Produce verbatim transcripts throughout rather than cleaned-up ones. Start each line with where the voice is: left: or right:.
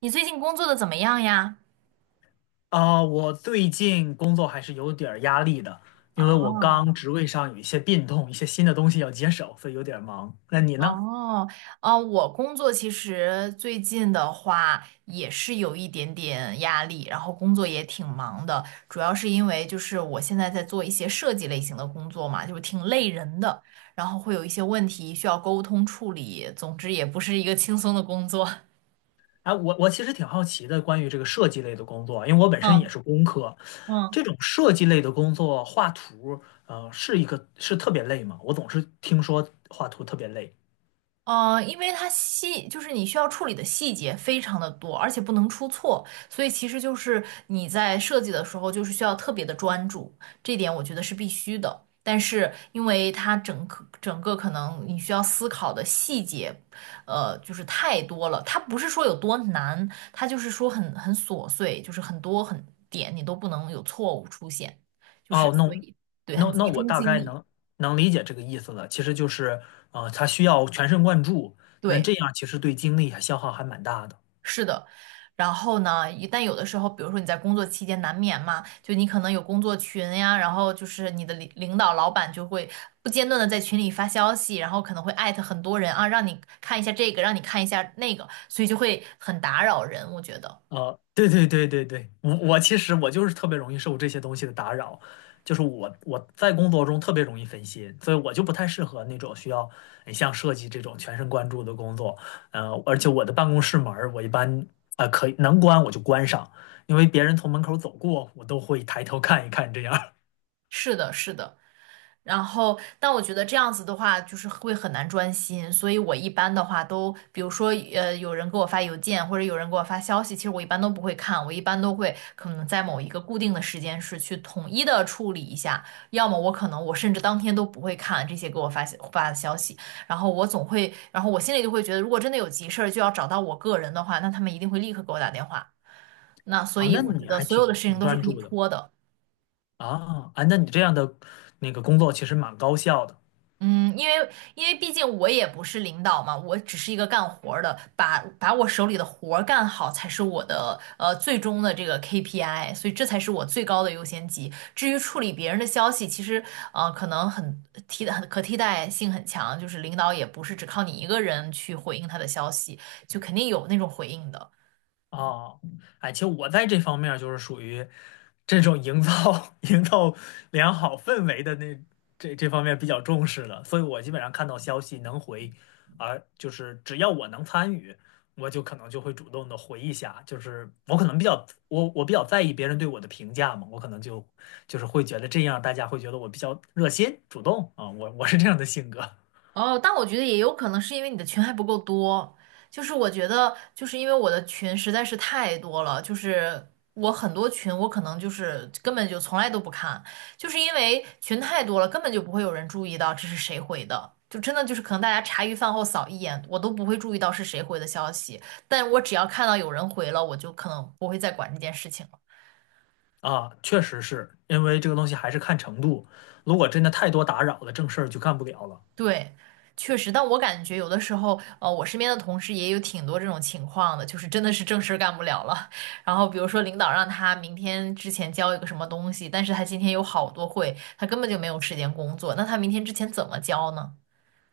right: 你最近工作的怎么样呀？
left: 啊，我最近工作还是有点儿压力的，因为我刚
right: 哦
left: 职位上有一些变动，一些新的东西要接手，所以有点儿忙。那你呢？
right: 哦哦，我工作其实最近的话也是有一点点压力，然后工作也挺忙的，主要是因为就是我现在在做一些设计类型的工作嘛，就是挺累人的，然后会有一些问题需要沟通处理，总之也不是一个轻松的工作。
left: 哎，我我其实挺好奇的，关于这个设计类的工作啊，因为我本身也
right: 嗯
left: 是工科，
right: 嗯。
left: 这种设计类的工作，画图，呃，是一个是特别累吗？我总是听说画图特别累。
right: 呃，因为它细，就是你需要处理的细节非常的多，而且不能出错，所以其实就是你在设计的时候，就是需要特别的专注，这点我觉得是必须的。但是因为它整个整个可能你需要思考的细节，呃，就是太多了。它不是说有多难，它就是说很很琐碎，就是很多很点你都不能有错误出现，就是
left: 哦，那
right: 所
left: 我
right: 以对，很
left: 那那
right: 集
left: 我
right: 中
left: 大
right: 精
left: 概
right: 力，
left: 能能理解这个意思了，其实就是，呃，它需要全神贯注，那
right: 对。
left: 这样其实对精力还消耗还蛮大的。
right: 是的，然后呢，一但有的时候，比如说你在工作期间难免嘛，就你可能有工作群呀，然后就是你的领领导、老板就会不间断的在群里发消息，然后可能会艾特很多人啊，让你看一下这个，让你看一下那个，所以就会很打扰人，我觉得。
left: 呃，对对对对对，我我其实我就是特别容易受这些东西的打扰，就是我我在工作中特别容易分心，所以我就不太适合那种需要哎像设计这种全神贯注的工作。呃，而且我的办公室门儿我一般呃可以能关我就关上，因为别人从门口走过，我都会抬头看一看这样儿
right: 是的，是的，然后，但我觉得这样子的话，就是会很难专心，所以我一般的话都，比如说，呃，有人给我发邮件或者有人给我发消息，其实我一般都不会看，我一般都会可能在某一个固定的时间是去统一的处理一下，要么我可能我甚至当天都不会看这些给我发消发的消息，然后我总会，然后我心里就会觉得，如果真的有急事儿就要找到我个人的话，那他们一定会立刻给我打电话，那 所
left: 啊，
right: 以
left: 那
right: 我觉
left: 你
right: 得
left: 还
right: 所
left: 挺
right: 有的事情
left: 挺
right: 都是
left: 专
right: 可以
left: 注的。
right: 拖的。
left: 啊。啊，那你这样的那个工作其实蛮高效的。
right: 嗯，因为因为毕竟我也不是领导嘛，我只是一个干活儿的，把把我手里的活儿干好才是我的呃最终的这个 K P I,所以这才是我最高的优先级。至于处理别人的消息，其实呃可能很替代很可替代性很强，就是领导也不是只靠你一个人去回应他的消息，就肯定有那种回应的。
left: 哦，哎，其实我在这方面儿就是属于这种营造 营造良好氛围的那这这方面比较重视的，所以我基本上看到消息能回，而就是只要我能参与，我就可能就会主动的回一下，就是我可能比较我我比较在意别人对我的评价嘛，我可能就就是会觉得这样大家会觉得我比较热心主动啊，我我是这样的性格
right: 哦，但我觉得也有可能是因为你的群还不够多，就是我觉得就是因为我的群实在是太多了，就是我很多群我可能就是根本就从来都不看，就是因为群太多了，根本就不会有人注意到这是谁回的，就真的就是可能大家茶余饭后扫一眼，我都不会注意到是谁回的消息，但我只要看到有人回了，我就可能不会再管这件事情。了。
left: 啊，确实是因为这个东西还是看程度，如果真的太多打扰了，正事儿就干不了了。
right: 对，确实，但我感觉有的时候，呃，我身边的同事也有挺多这种情况的，就是真的是正事儿干不了了。然后比如说领导让他明天之前交一个什么东西，但是他今天有好多会，他根本就没有时间工作，那他明天之前怎么交呢？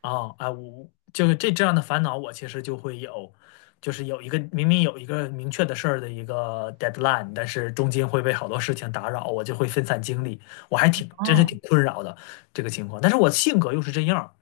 left: 啊啊，我就是这这样的烦恼，我其实就会有，就是有一个明明有一个明确的事儿的一个 deadline，但是中间会被好多事情打扰，我就会分散精力，我还挺真是
right: 哦。
left: 挺困扰的这个情况。但是我性格又是这样儿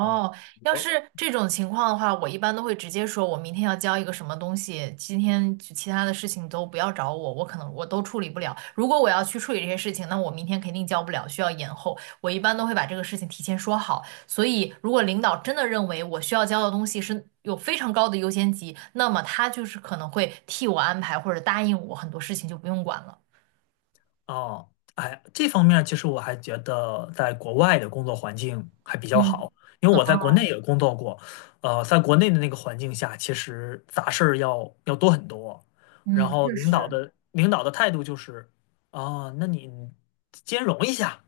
left: 啊，
right: 要
left: 我。
right: 是这种情况的话，我一般都会直接说，我明天要交一个什么东西，今天其其他的事情都不要找我，我可能我都处理不了。如果我要去处理这些事情，那我明天肯定交不了，需要延后。我一般都会把这个事情提前说好。所以，如果领导真的认为我需要交的东西是有非常高的优先级，那么他就是可能会替我安排或者答应我很多事情就不用管了。
left: 哦，哎，这方面其实我还觉得在国外的工作环境还比较
right: 嗯
left: 好，因为我在国内也工作过，呃，在国内的那个环境下，其实杂事儿要要多很多，然
right: 嗯，嗯，
left: 后
right: 确
left: 领导
right: 实。
left: 的领导的态度就是，啊，那你兼容一下，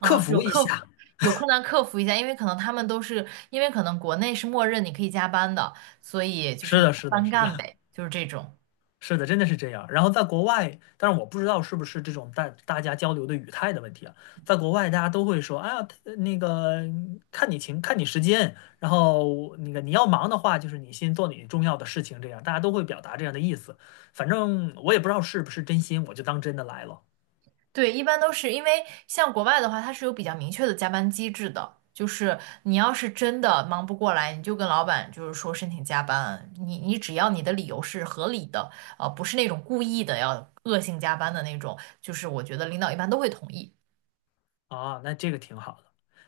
left: 克
right: 有
left: 服一
right: 克服
left: 下，
right: 有困难克服一下，因为可能他们都是，因为可能国内是默认你可以加班的，所以就是
left: 是
right: 你
left: 的，
right: 加
left: 是的，
right: 班
left: 是
right: 干
left: 的，
right: 呗，就是这种。
left: 是的，真的是这样。然后在国外，但是我不知道是不是这种大大家交流的语态的问题啊。在国外，大家都会说，哎呀，他那个看你情，看你时间，然后那个你要忙的话，就是你先做你重要的事情，这样大家都会表达这样的意思。反正我也不知道是不是真心，我就当真的来了
right: 对，一般都是因为像国外的话，它是有比较明确的加班机制的，就是你要是真的忙不过来，你就跟老板就是说申请加班，你你只要你的理由是合理的，呃，不是那种故意的要恶性加班的那种，就是我觉得领导一般都会同意。
left: 啊。那这个挺好的。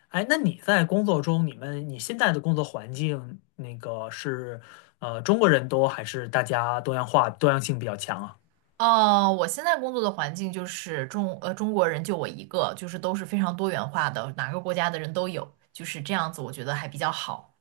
left: 哎，那你在工作中，你们你现在的工作环境，那个是呃中国人多还是大家多样化、多样性比较强啊？
right: 哦，我现在工作的环境就是中呃中国人就我一个，就是都是非常多元化的，哪个国家的人都有，就是这样子，我觉得还比较好。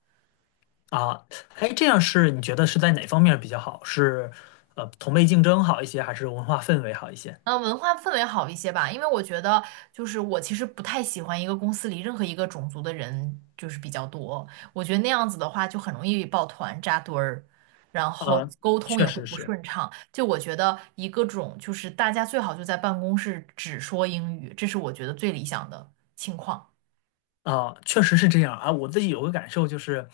left: 啊，哎，这样是你觉得是在哪方面比较好？是呃同辈竞争好一些，还是文化氛围好一些？
right: 呃，文化氛围好一些吧，因为我觉得就是我其实不太喜欢一个公司里任何一个种族的人就是比较多，我觉得那样子的话就很容易抱团扎堆儿，然后
left: 呃，
right: 沟通
left: 确
right: 也会
left: 实
right: 不
left: 是。
right: 顺畅。就我觉得一个种就是大家最好就在办公室只说英语，这是我觉得最理想的情况。
left: 啊，确实是这样啊。我自己有个感受就是，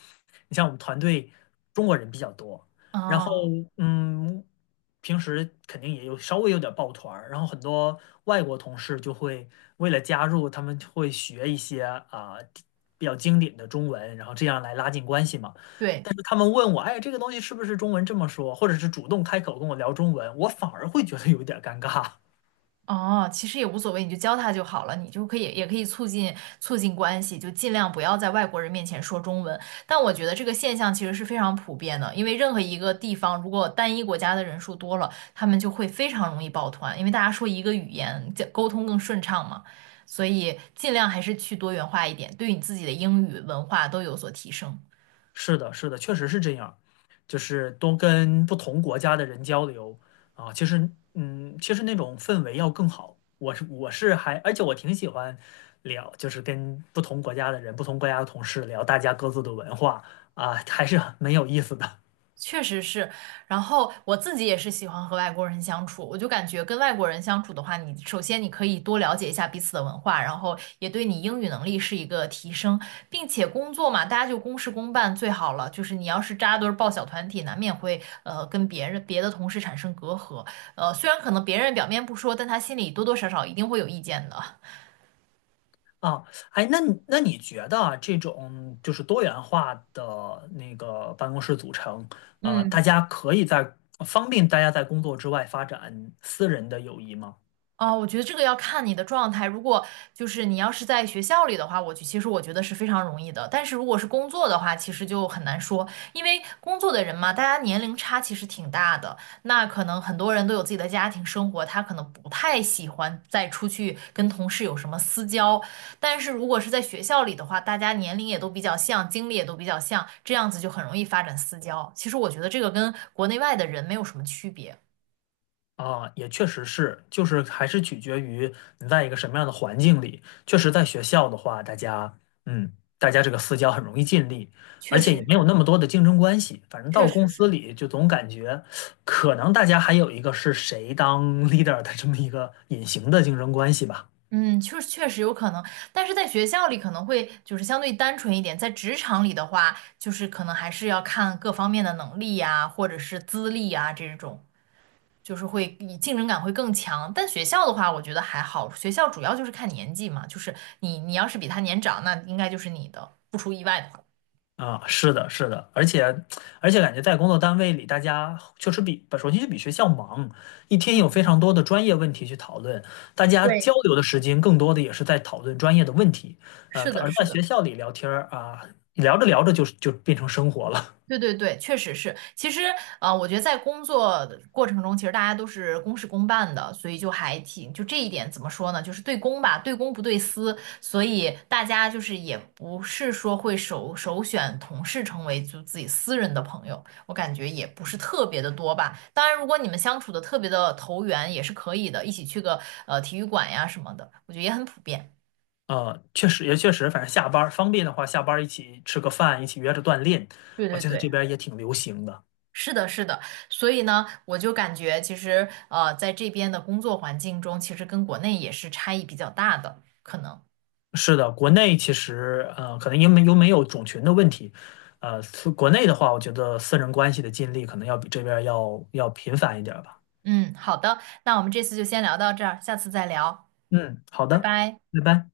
left: 你像我们团队中国人比较多，然后
right: 啊，
left: 嗯，平时肯定也有稍微有点抱团儿，然后很多外国同事就会为了加入，他们会学一些啊比较经典的中文，然后这样来拉近关系嘛。
right: 对。
left: 但是他们问我，哎，这个东西是不是中文这么说，或者是主动开口跟我聊中文，我反而会觉得有点尴尬。
right: 哦，其实也无所谓，你就教他就好了，你就可以也可以促进促进关系，就尽量不要在外国人面前说中文。但我觉得这个现象其实是非常普遍的，因为任何一个地方如果单一国家的人数多了，他们就会非常容易抱团，因为大家说一个语言，这沟通更顺畅嘛。所以尽量还是去多元化一点，对你自己的英语文化都有所提升。
left: 是的，是的，确实是这样，就是多跟不同国家的人交流啊，其实，嗯，其实那种氛围要更好。我是我是还，而且我挺喜欢聊，就是跟不同国家的人、不同国家的同事聊大家各自的文化啊，还是很有意思的
right: 确实是，然后我自己也是喜欢和外国人相处，我就感觉跟外国人相处的话，你首先你可以多了解一下彼此的文化，然后也对你英语能力是一个提升，并且工作嘛，大家就公事公办最好了。就是你要是扎堆儿抱小团体，难免会呃跟别人别的同事产生隔阂，呃，虽然可能别人表面不说，但他心里多多少少一定会有意见的。
left: 啊。哎，那你那你觉得啊这种就是多元化的那个办公室组成，啊，大
right: 嗯，
left: 家可以在方便大家在工作之外发展私人的友谊吗？
right: 啊，我觉得这个要看你的状态。如果就是你要是在学校里的话，我就其实我觉得是非常容易的。但是如果是工作的话，其实就很难说，因为工作的人嘛，大家年龄差其实挺大的。那可能很多人都有自己的家庭生活，他可能不太喜欢再出去跟同事有什么私交。但是如果是在学校里的话，大家年龄也都比较像，经历也都比较像，这样子就很容易发展私交。其实我觉得这个跟国内外的人没有什么区别，
left: 啊，也确实是，就是还是取决于你在一个什么样的环境里。确实，在学校的话，大家，嗯，大家这个私交很容易建立，而
right: 确
left: 且
right: 实
left: 也没有
right: 是，
left: 那么多的竞争关系。反正
right: 确
left: 到公
right: 实
left: 司
right: 是。
left: 里，就总感觉可能大家还有一个是谁当 leader 的这么一个隐形的竞争关系吧。
right: 嗯，确确实有可能，但是在学校里可能会就是相对单纯一点，在职场里的话，就是可能还是要看各方面的能力呀，或者是资历啊这种，就是会以竞争感会更强。但学校的话，我觉得还好，学校主要就是看年纪嘛，就是你你要是比他年长，那应该就是你的，不出意外的话。
left: 啊，是的，是的，而且而且感觉在工作单位里，大家确实比首先就比学校忙，一天有非常多的专业问题去讨论，大家交
right: 对，
left: 流的时间更多的也是在讨论专业的问题，呃，
right: 是
left: 在
right: 的，
left: 而在
right: 是的。
left: 学校里聊天儿啊，聊着聊着就就变成生活了，
right: 对对对，确实是。其实，呃，我觉得在工作的过程中，其实大家都是公事公办的，所以就还挺，就这一点怎么说呢？就是对公吧，对公不对私，所以大家就是也不是说会首首选同事成为就自己私人的朋友，我感觉也不是特别的多吧。当然，如果你们相处的特别的投缘，也是可以的，一起去个呃体育馆呀什么的，我觉得也很普遍。
left: 呃，确实也确实，反正下班儿方便的话，下班儿一起吃个饭，一起约着锻炼，
right: 对
left: 我
right: 对
left: 觉得这
right: 对。
left: 边儿也挺流行的。
right: 是的，是的，所以呢，我就感觉其实呃，在这边的工作环境中，其实跟国内也是差异比较大的，可能。
left: 是的，国内其实呃，可能因为又没有种群的问题，呃，是国内的话，我觉得私人关系的建立可能要比这边儿要要频繁一点儿吧。
right: 嗯，好的，那我们这次就先聊到这儿，下次再聊，
left: 嗯，好
right: 拜
left: 的，
right: 拜。
left: 拜拜。